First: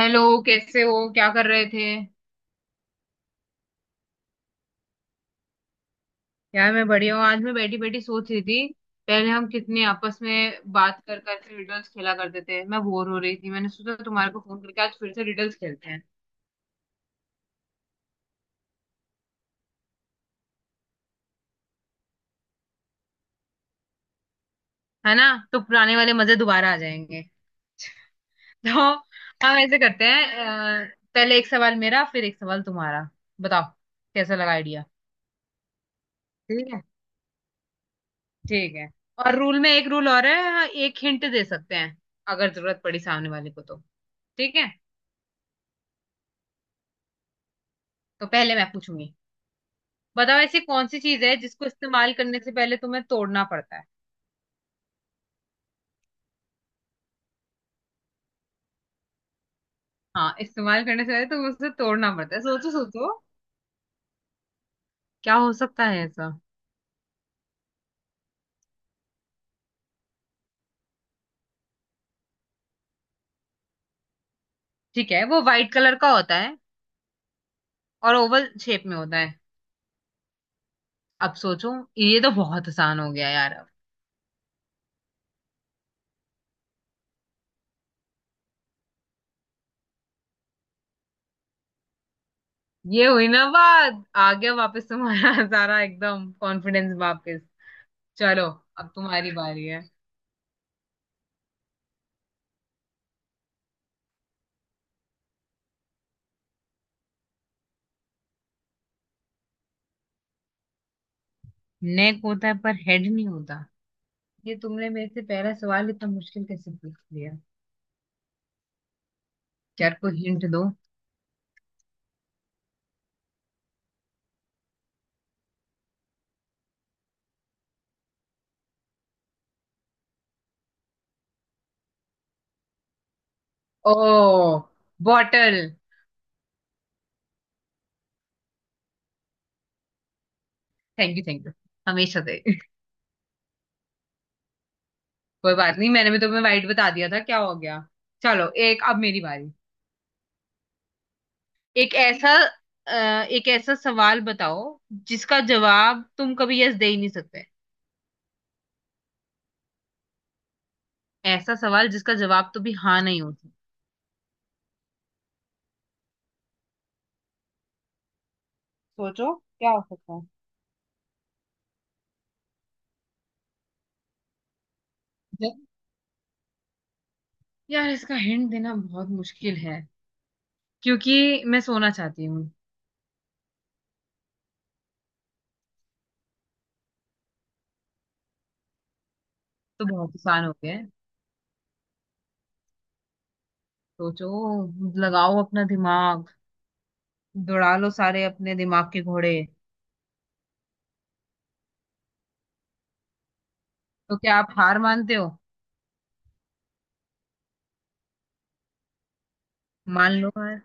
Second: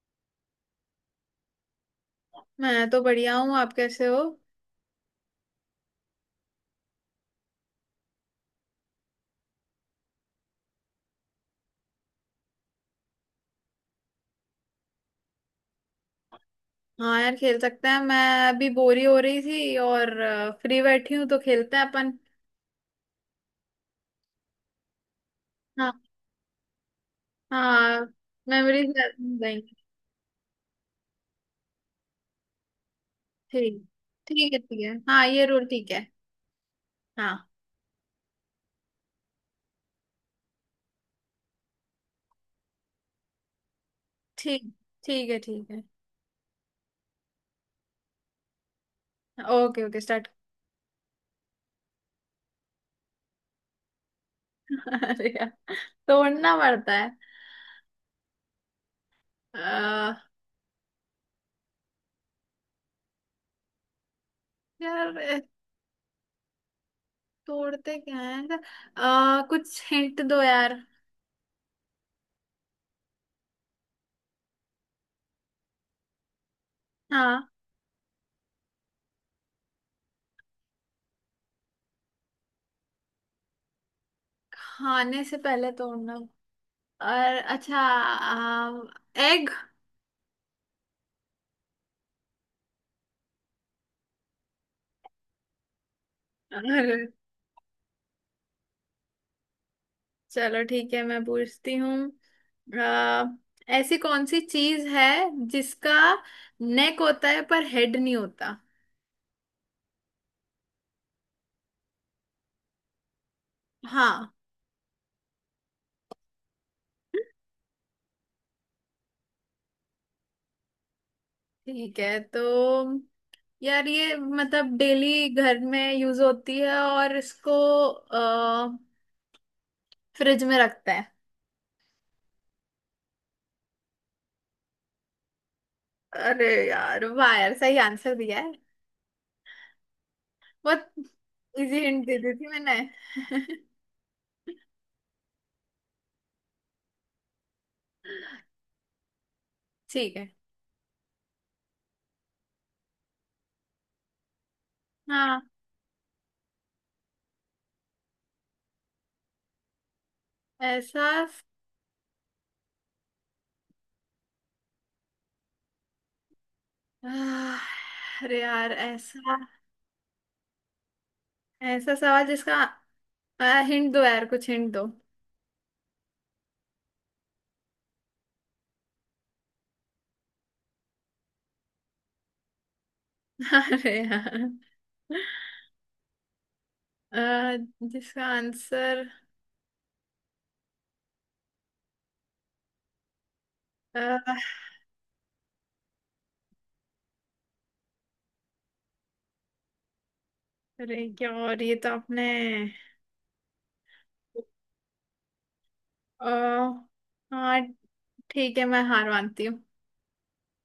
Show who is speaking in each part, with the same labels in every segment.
Speaker 1: Hello. कैसे हो? क्या कर रहे थे?
Speaker 2: मैं तो बढ़िया हूँ। आप कैसे हो?
Speaker 1: यार, मैं बढ़िया हूँ। आज मैं बैठी बैठी सोच रही थी, पहले हम कितने आपस में बात कर कर रिडल्स खेला करते थे। मैं बोर हो रही थी, मैंने सोचा तुम्हारे को फोन करके आज फिर से रिडल्स खेलते हैं।
Speaker 2: हाँ यार, खेल सकते हैं। मैं अभी बोरी हो रही थी और फ्री बैठी हूँ तो खेलते हैं अपन।
Speaker 1: है ना? तो
Speaker 2: हाँ,
Speaker 1: पुराने वाले मजे दोबारा आ जाएंगे।
Speaker 2: हाँ,
Speaker 1: तो
Speaker 2: मेमोरीज
Speaker 1: हम
Speaker 2: जाएंगे।
Speaker 1: ऐसे करते हैं, पहले एक सवाल मेरा फिर एक सवाल तुम्हारा। बताओ,
Speaker 2: ठीक,
Speaker 1: कैसा
Speaker 2: ठीक
Speaker 1: लगा
Speaker 2: है, ठीक
Speaker 1: आइडिया?
Speaker 2: है, हाँ, ये रूल ठीक है।
Speaker 1: ठीक है।
Speaker 2: हाँ।
Speaker 1: ठीक है। और रूल में एक रूल और है, हाँ, एक हिंट दे सकते हैं अगर जरूरत पड़ी सामने वाले को तो। ठीक
Speaker 2: ठीक,
Speaker 1: है।
Speaker 2: ठीक है, ठीक है।
Speaker 1: तो पहले मैं पूछूंगी।
Speaker 2: Okay, okay, start.
Speaker 1: बताओ, ऐसी कौन सी चीज है जिसको इस्तेमाल करने से पहले तुम्हें तोड़ना पड़ता है?
Speaker 2: अरे यार, तोड़ना पड़ता है। आ,
Speaker 1: हाँ, इस्तेमाल करने से पहले तुम्हें उसे तोड़ना पड़ता है। सोचो सोचो,
Speaker 2: यार,
Speaker 1: क्या हो सकता है ऐसा?
Speaker 2: तोड़ते क्या है। कुछ हिंट दो यार।
Speaker 1: ठीक है, वो व्हाइट कलर का होता है
Speaker 2: हाँ।
Speaker 1: और ओवल शेप में होता है। अब सोचो, ये तो बहुत आसान हो गया यार अब।
Speaker 2: खाने से पहले तोड़ना। और अच्छा, एग।
Speaker 1: ये हुई ना बात, आ गया वापस तुम्हारा सारा एकदम कॉन्फिडेंस
Speaker 2: अरे।
Speaker 1: वापस। चलो, अब तुम्हारी बारी है।
Speaker 2: चलो ठीक है, मैं पूछती हूँ। आ, ऐसी कौन सी चीज है जिसका नेक होता है पर हेड नहीं होता।
Speaker 1: नेक होता है पर हेड नहीं होता?
Speaker 2: हाँ।
Speaker 1: ये तुमने मेरे से पहला सवाल इतना मुश्किल कैसे पूछ लिया? यार, कोई हिंट दो।
Speaker 2: ठीक है तो यार, ये मतलब डेली घर में यूज होती है और इसको आ, फ्रिज में रखते हैं।
Speaker 1: ओ, बॉटल।
Speaker 2: अरे यार, वाह यार, सही आंसर दिया है। बहुत
Speaker 1: thank you, thank you.
Speaker 2: Easy hint दे
Speaker 1: हमेशा
Speaker 2: दी
Speaker 1: से।
Speaker 2: थी मैंने।
Speaker 1: कोई बात नहीं, मैंने भी तुम्हें वाइट बता दिया था, क्या हो गया। चलो, एक अब मेरी बारी।
Speaker 2: ठीक है।
Speaker 1: एक ऐसा एक ऐसा सवाल बताओ जिसका
Speaker 2: हाँ।
Speaker 1: जवाब तुम कभी यस दे ही नहीं सकते।
Speaker 2: ऐसा।
Speaker 1: ऐसा सवाल जिसका जवाब तो भी हाँ नहीं हो सकता।
Speaker 2: आह, अरे यार,
Speaker 1: सोचो
Speaker 2: ऐसा।
Speaker 1: क्या हो सकता है।
Speaker 2: ऐसा सवाल जिसका। हिंट दो यार, कुछ हिंट दो।
Speaker 1: ज- यार, इसका हिंट देना बहुत मुश्किल है क्योंकि मैं सोना चाहती हूँ,
Speaker 2: अरे यार। अ, जिसका आंसर।
Speaker 1: तो बहुत आसान हो गया है।
Speaker 2: अ,
Speaker 1: सोचो, लगाओ अपना दिमाग, दौड़ा लो सारे अपने दिमाग के घोड़े।
Speaker 2: अरे क्या, और ये तो आपने।
Speaker 1: तो क्या आप हार मानते हो?
Speaker 2: अ, हाँ। ठीक है, मैं हार मानती हूँ।
Speaker 1: मान लो हार।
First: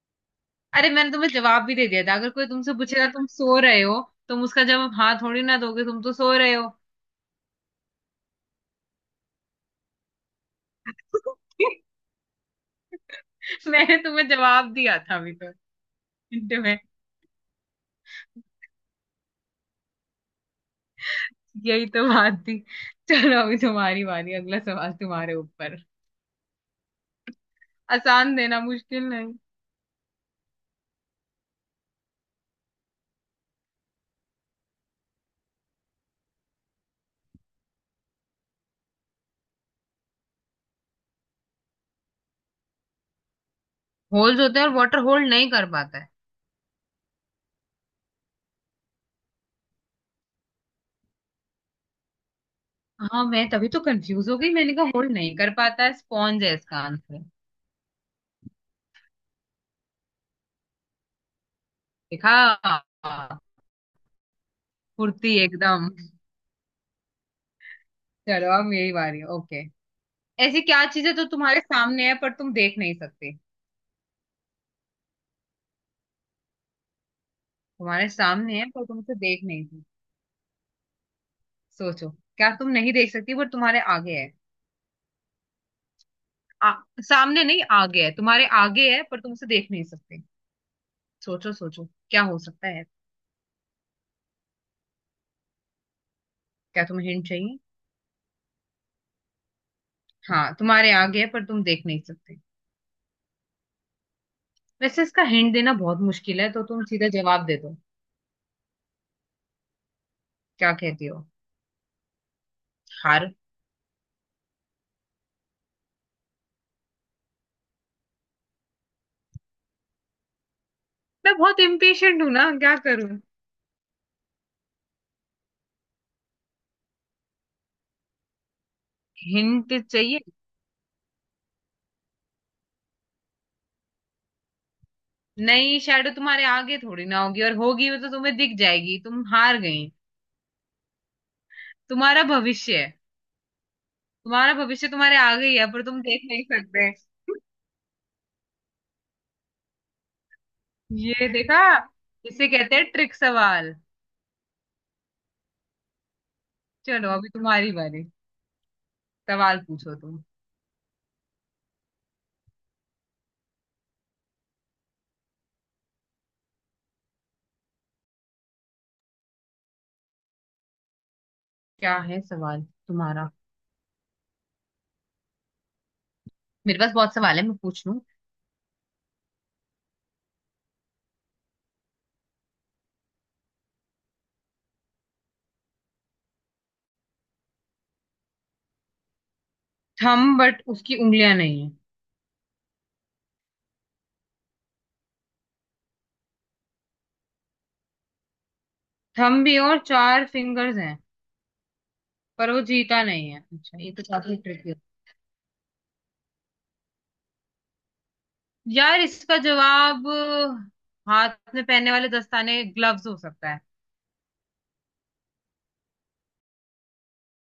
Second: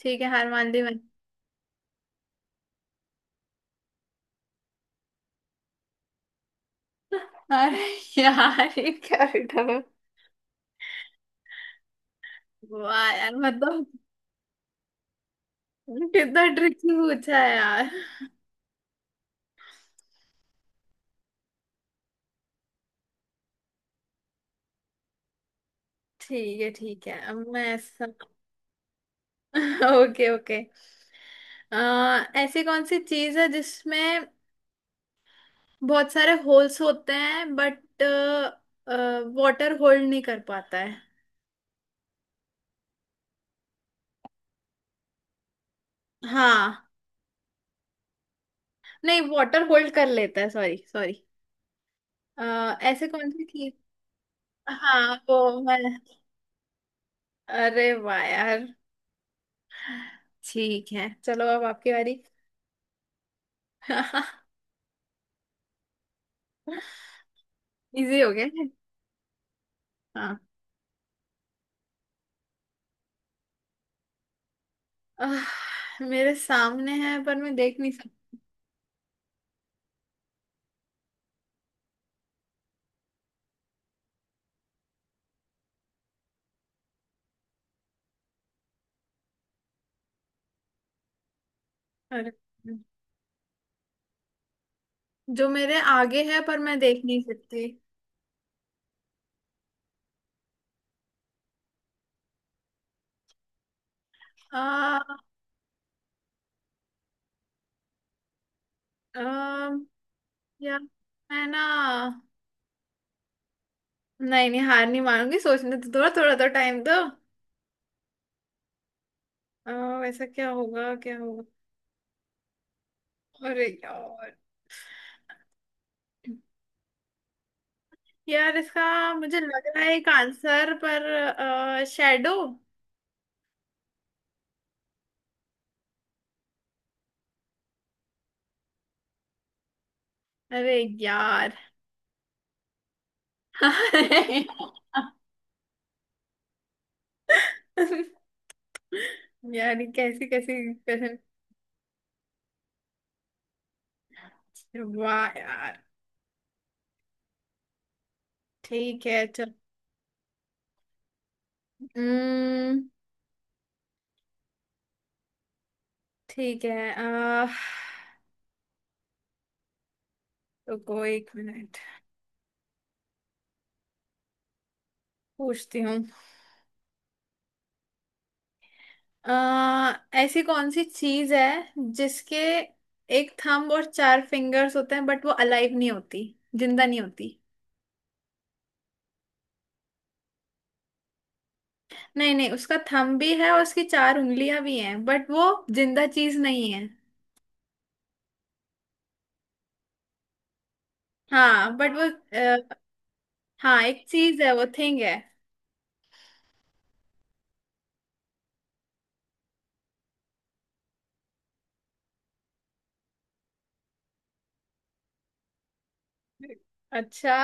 Speaker 2: ठीक है, हार मान ली
Speaker 1: अरे,
Speaker 2: मैंने।
Speaker 1: मैंने तुम्हें जवाब भी दे दिया था, अगर कोई तुमसे पूछेगा तुम सो रहे हो, तुम उसका जवाब हाँ थोड़ी ना दोगे, तुम तो सो रहे हो।
Speaker 2: अरे। यार ये क्या रिटर्न है? वाह यार, मतलब।
Speaker 1: मैंने तुम्हें जवाब दिया था अभी तो,
Speaker 2: कितना
Speaker 1: हिंट में।
Speaker 2: ट्रिकी पूछा है यार।
Speaker 1: यही तो बात थी। चलो, अभी तुम्हारी बारी, अगला सवाल तुम्हारे ऊपर।
Speaker 2: ठीक है, ठीक है, अब मैं ऐसा।
Speaker 1: आसान देना, मुश्किल नहीं।
Speaker 2: Okay, okay. अ, ऐसी कौन सी चीज है जिसमें बहुत सारे होल्स होते हैं बट वाटर होल्ड नहीं कर पाता है।
Speaker 1: होल्स होते हैं और वाटर होल्ड नहीं कर पाता है?
Speaker 2: हाँ। नहीं, वाटर होल्ड कर लेता है, सॉरी, सॉरी। ऐसे
Speaker 1: हाँ,
Speaker 2: कौन सी
Speaker 1: मैं तभी
Speaker 2: थी।
Speaker 1: तो कंफ्यूज हो गई, मैंने कहा होल्ड
Speaker 2: हाँ
Speaker 1: नहीं कर
Speaker 2: वो मैं।
Speaker 1: पाता है। स्पॉन्ज है इसका आंसर।
Speaker 2: अरे वाह यार। ठीक है, चलो अब आपकी बारी।
Speaker 1: देखा? फुर्ती एकदम।
Speaker 2: इजी हो गया
Speaker 1: चलो,
Speaker 2: है।
Speaker 1: अब यही बारी है। ओके।
Speaker 2: हाँ।
Speaker 1: ऐसी क्या चीजें तो तुम्हारे सामने है पर तुम देख नहीं सकते?
Speaker 2: मेरे सामने है पर मैं देख नहीं
Speaker 1: तुम्हारे
Speaker 2: सकती।
Speaker 1: सामने है पर तुम उसे देख नहीं सकते। सोचो, क्या तुम नहीं देख सकती पर तुम्हारे आगे है? आ, सामने नहीं, आगे है, तुम्हारे आगे है पर तुम उसे देख नहीं सकते। सोचो सोचो, क्या
Speaker 2: अरे।
Speaker 1: हो सकता है।
Speaker 2: जो मेरे आगे है पर मैं
Speaker 1: क्या
Speaker 2: देख
Speaker 1: तुम्हें
Speaker 2: नहीं
Speaker 1: हिंट चाहिए?
Speaker 2: सकती।
Speaker 1: हाँ, तुम्हारे आगे है पर तुम देख नहीं सकते।
Speaker 2: आ,
Speaker 1: वैसे इसका हिंट देना बहुत मुश्किल है, तो तुम सीधा जवाब दे दो।
Speaker 2: आ,
Speaker 1: क्या
Speaker 2: यार
Speaker 1: कहती हो?
Speaker 2: मैं ना।
Speaker 1: हार।
Speaker 2: नहीं, नहीं, हार नहीं मानूंगी, सोचने तो थोड़ा थोड़ा तो टाइम दो। अ, वैसा क्या होगा, क्या
Speaker 1: मैं
Speaker 2: होगा।
Speaker 1: बहुत इम्पेशेंट हूं ना, क्या करूं।
Speaker 2: अरे यार। यार इसका मुझे लग
Speaker 1: हिंट
Speaker 2: रहा है, एक
Speaker 1: चाहिए?
Speaker 2: आंसर पर शैडो।
Speaker 1: नहीं, शैडो तुम्हारे आगे थोड़ी ना होगी, और होगी वो तो तुम्हें दिख जाएगी। तुम हार गई।
Speaker 2: अरे यार।
Speaker 1: तुम्हारा भविष्य है। तुम्हारा भविष्य तुम्हारे आगे ही है पर तुम देख नहीं सकते।
Speaker 2: यार ये कैसी कैसी, कैसे।
Speaker 1: ये देखा? इसे कहते हैं ट्रिक सवाल।
Speaker 2: वाह यार।
Speaker 1: चलो, अभी तुम्हारी बारी।
Speaker 2: ठीक है चल।
Speaker 1: सवाल पूछो तुम।
Speaker 2: हम्म। ठीक है, रुको एक मिनट।
Speaker 1: क्या है सवाल तुम्हारा?
Speaker 2: पूछती हूँ।
Speaker 1: मेरे पास बहुत सवाल है, मैं पूछ लूं।
Speaker 2: आ, ऐसी कौन सी चीज है जिसके एक थंब और चार फिंगर्स होते हैं बट वो अलाइव नहीं होती, जिंदा नहीं होती।
Speaker 1: थम बट उसकी उंगलियां नहीं है?
Speaker 2: नहीं, नहीं, उसका थंब भी है और उसकी चार उंगलियां भी हैं बट वो जिंदा चीज नहीं है।
Speaker 1: थम भी और चार फिंगर्स हैं
Speaker 2: हाँ बट वो।
Speaker 1: पर वो
Speaker 2: अ,
Speaker 1: जीता नहीं है? अच्छा,
Speaker 2: हाँ,
Speaker 1: ये तो
Speaker 2: एक
Speaker 1: काफी
Speaker 2: चीज है, वो
Speaker 1: ट्रिक।
Speaker 2: थिंग है।
Speaker 1: यार, इसका जवाब हाथ में पहनने वाले दस्ताने, ग्लव्स हो सकता है।
Speaker 2: अच्छा।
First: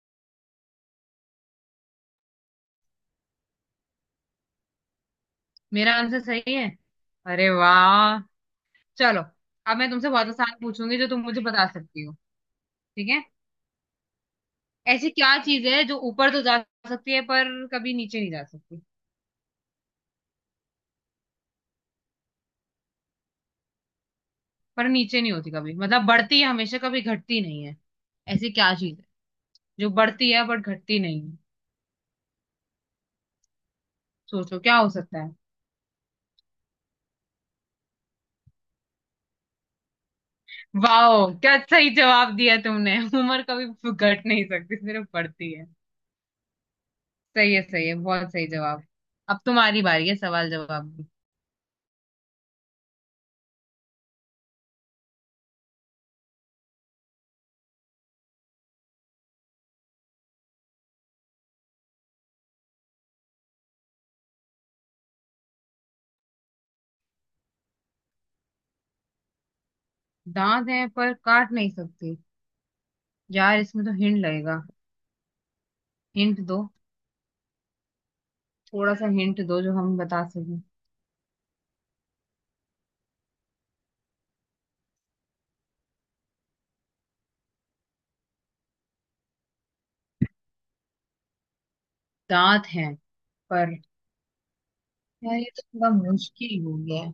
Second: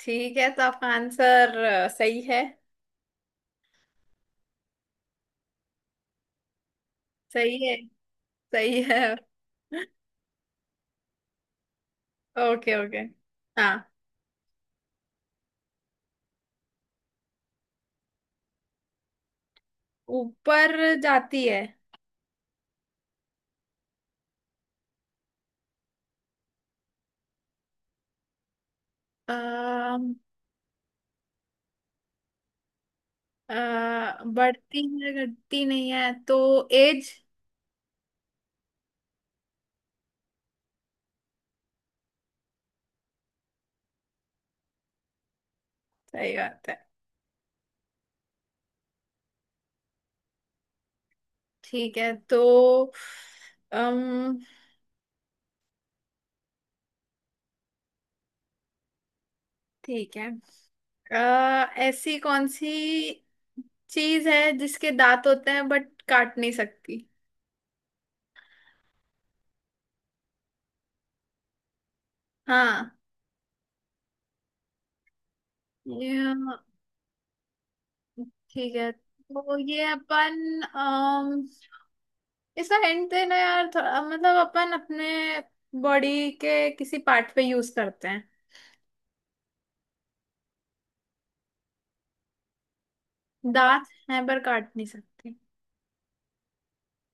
Speaker 2: ठीक है, तो आपका आंसर सही है।
Speaker 1: मेरा आंसर सही है? अरे
Speaker 2: सही है।
Speaker 1: वाह।
Speaker 2: सही है।
Speaker 1: चलो, अब मैं तुमसे बहुत आसान पूछूंगी जो तुम मुझे बता सकती हो।
Speaker 2: Okay, okay.
Speaker 1: ठीक है।
Speaker 2: हाँ।
Speaker 1: ऐसी क्या चीज है जो ऊपर तो जा सकती है पर कभी नीचे नहीं जा सकती,
Speaker 2: ऊपर जाती है।
Speaker 1: पर नीचे नहीं होती कभी, मतलब बढ़ती है हमेशा, कभी घटती नहीं है। ऐसी क्या चीज है
Speaker 2: अ,
Speaker 1: जो बढ़ती है बट घटती नहीं है? सोचो क्या
Speaker 2: बढ़ती
Speaker 1: हो
Speaker 2: है
Speaker 1: सकता है।
Speaker 2: घटती नहीं है, तो एज।
Speaker 1: वाह, क्या सही जवाब दिया तुमने उम्र कभी घट नहीं सकती, सिर्फ बढ़ती है।
Speaker 2: सही बात है।
Speaker 1: सही है, सही है, बहुत सही जवाब। अब तुम्हारी बारी है सवाल जवाब की।
Speaker 2: ठीक है तो। अम ठीक है। ऐसी कौन सी चीज है जिसके दांत होते हैं बट काट नहीं सकती।
Speaker 1: दांत हैं पर काट नहीं सकती?
Speaker 2: हाँ।
Speaker 1: यार इसमें तो हिंट लगेगा, हिंट
Speaker 2: ये-
Speaker 1: दो।
Speaker 2: ठीक है
Speaker 1: थोड़ा सा हिंट
Speaker 2: तो
Speaker 1: दो जो
Speaker 2: ये
Speaker 1: हम बता
Speaker 2: अपन।
Speaker 1: सकें।
Speaker 2: अम इसका हिंट देना यार थोड़ा, मतलब अपन अपने बॉडी के किसी पार्ट पे यूज करते हैं।
Speaker 1: दांत हैं पर?
Speaker 2: दांत हैं पर काट नहीं सकती।
Speaker 1: यार ये तो थोड़ा मुश्किल हो गया है।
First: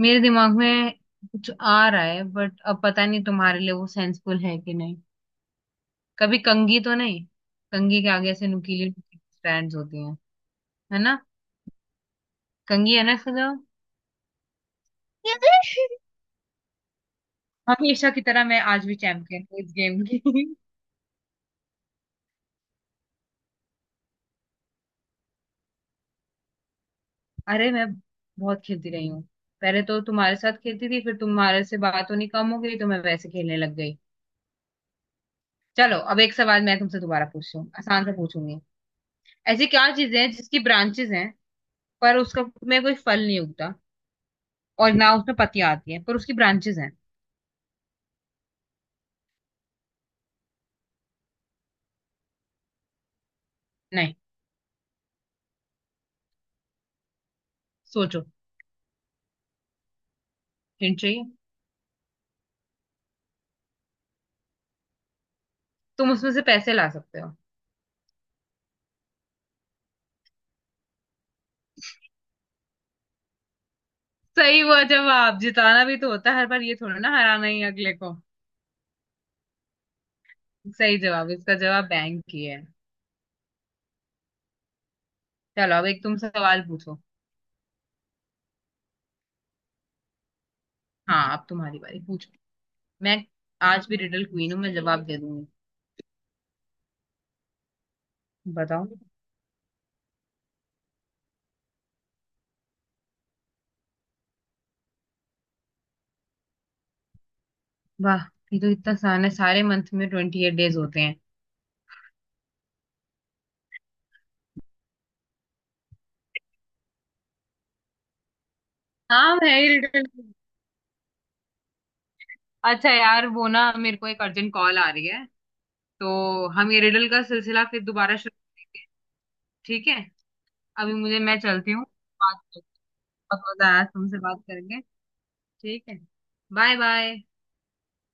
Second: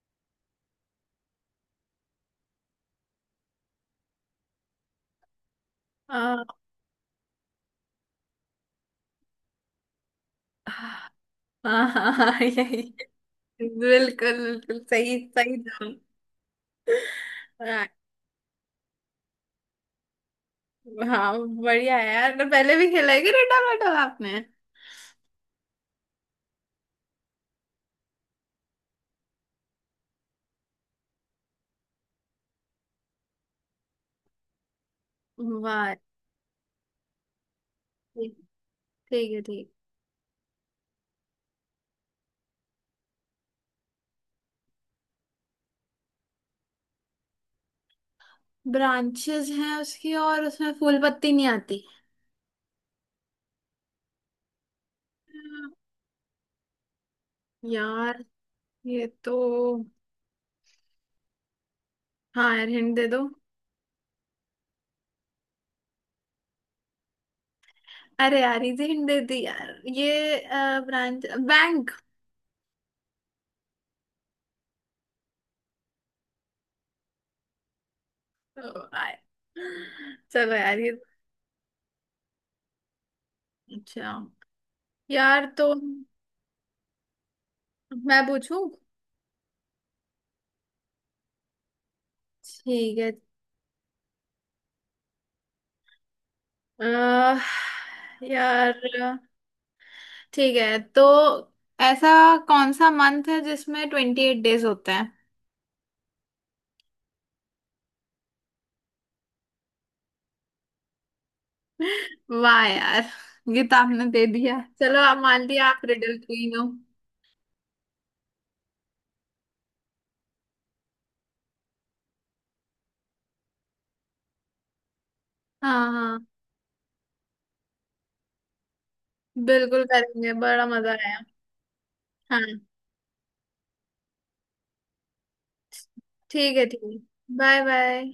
Speaker 1: मेरे दिमाग में कुछ आ रहा है बट अब पता नहीं तुम्हारे लिए वो सेंसफुल है कि नहीं। कभी
Speaker 2: आ,
Speaker 1: कंघी तो नहीं? कंघी के आगे ऐसे नुकीली स्ट्रैंड्स होती हैं, है
Speaker 2: हाँ,
Speaker 1: ना?
Speaker 2: हाँ, हाँ, यही।
Speaker 1: कंघी है ना इसका जवाब?
Speaker 2: बिल्कुल, बिल्कुल सही, सही जवाब। हाँ।
Speaker 1: हमेशा की तरह मैं आज भी चैंपियन हूँ इस गेम की।
Speaker 2: हाँ, बढ़िया है यार, तो पहले भी खेला है क्या, डंडा बैठा आपने।
Speaker 1: अरे, मैं बहुत खेलती रही हूँ। पहले तो तुम्हारे साथ खेलती थी, फिर तुम्हारे से बात होनी कम हो गई तो मैं वैसे खेलने लग गई।
Speaker 2: वाह।
Speaker 1: चलो, अब एक सवाल मैं तुमसे दोबारा पूछती हूँ, आसान से
Speaker 2: ठीक,
Speaker 1: पूछूंगी।
Speaker 2: ठीक है,
Speaker 1: ऐसी
Speaker 2: ठीक।
Speaker 1: क्या चीजें हैं जिसकी ब्रांचेस हैं पर उसका में कोई फल नहीं उगता, और ना उसमें पत्तियां आती हैं पर उसकी ब्रांचेस हैं?
Speaker 2: ब्रांचेस हैं उसकी और उसमें फूल पत्ती नहीं आती।
Speaker 1: नहीं। सोचो।
Speaker 2: यार ये तो।
Speaker 1: हिंट चाहिए?
Speaker 2: हाँ यार, हिंट दे दो।
Speaker 1: तुम उसमें से पैसे ला सकते हो।
Speaker 2: अरे यार इजी हिंट दे दी यार, ये। ब्रांच। बैंक।
Speaker 1: सही हुआ जवाब। जिताना भी तो होता है हर बार, ये थोड़ा ना हराना ही अगले को।
Speaker 2: चलो यार ये।
Speaker 1: सही जवाब, इसका जवाब बैंक ही है।
Speaker 2: अच्छा। यार तो।
Speaker 1: चलो, अब एक तुम सवाल पूछो।
Speaker 2: मैं पूछूं।
Speaker 1: हाँ, अब तुम्हारी बारी, पूछो।
Speaker 2: ठीक है।
Speaker 1: मैं आज भी रिडल क्वीन हूँ, मैं जवाब दे दूंगी।
Speaker 2: अह, यार।
Speaker 1: बताओ।
Speaker 2: ठीक है तो। ऐसा कौन सा मंथ है जिसमें 28 डेज होते हैं?
Speaker 1: वाह, ये तो इतना आसान है, सारे मंथ में 28 डेज होते हैं।
Speaker 2: वाह यार। ये तो आपने दे दिया, चलो आप मान लिया, आप रिडल क्वीन हो।
Speaker 1: हाँ, मैं ही रिडल। अच्छा यार, वो ना मेरे को एक अर्जेंट कॉल आ रही है,
Speaker 2: हाँ, हाँ।
Speaker 1: तो हम ये रिडल का सिलसिला फिर दोबारा शुरू करेंगे।
Speaker 2: बिल्कुल
Speaker 1: ठीक है।
Speaker 2: करेंगे, बड़ा मजा
Speaker 1: अभी मुझे,
Speaker 2: आया।
Speaker 1: मैं चलती हूँ। बात,
Speaker 2: हाँ।
Speaker 1: बहुत मजा आया, तुमसे बात करेंगे। ठीक है।
Speaker 2: ठीक है,
Speaker 1: बाय
Speaker 2: ठीक है।
Speaker 1: बाय।
Speaker 2: Bye bye.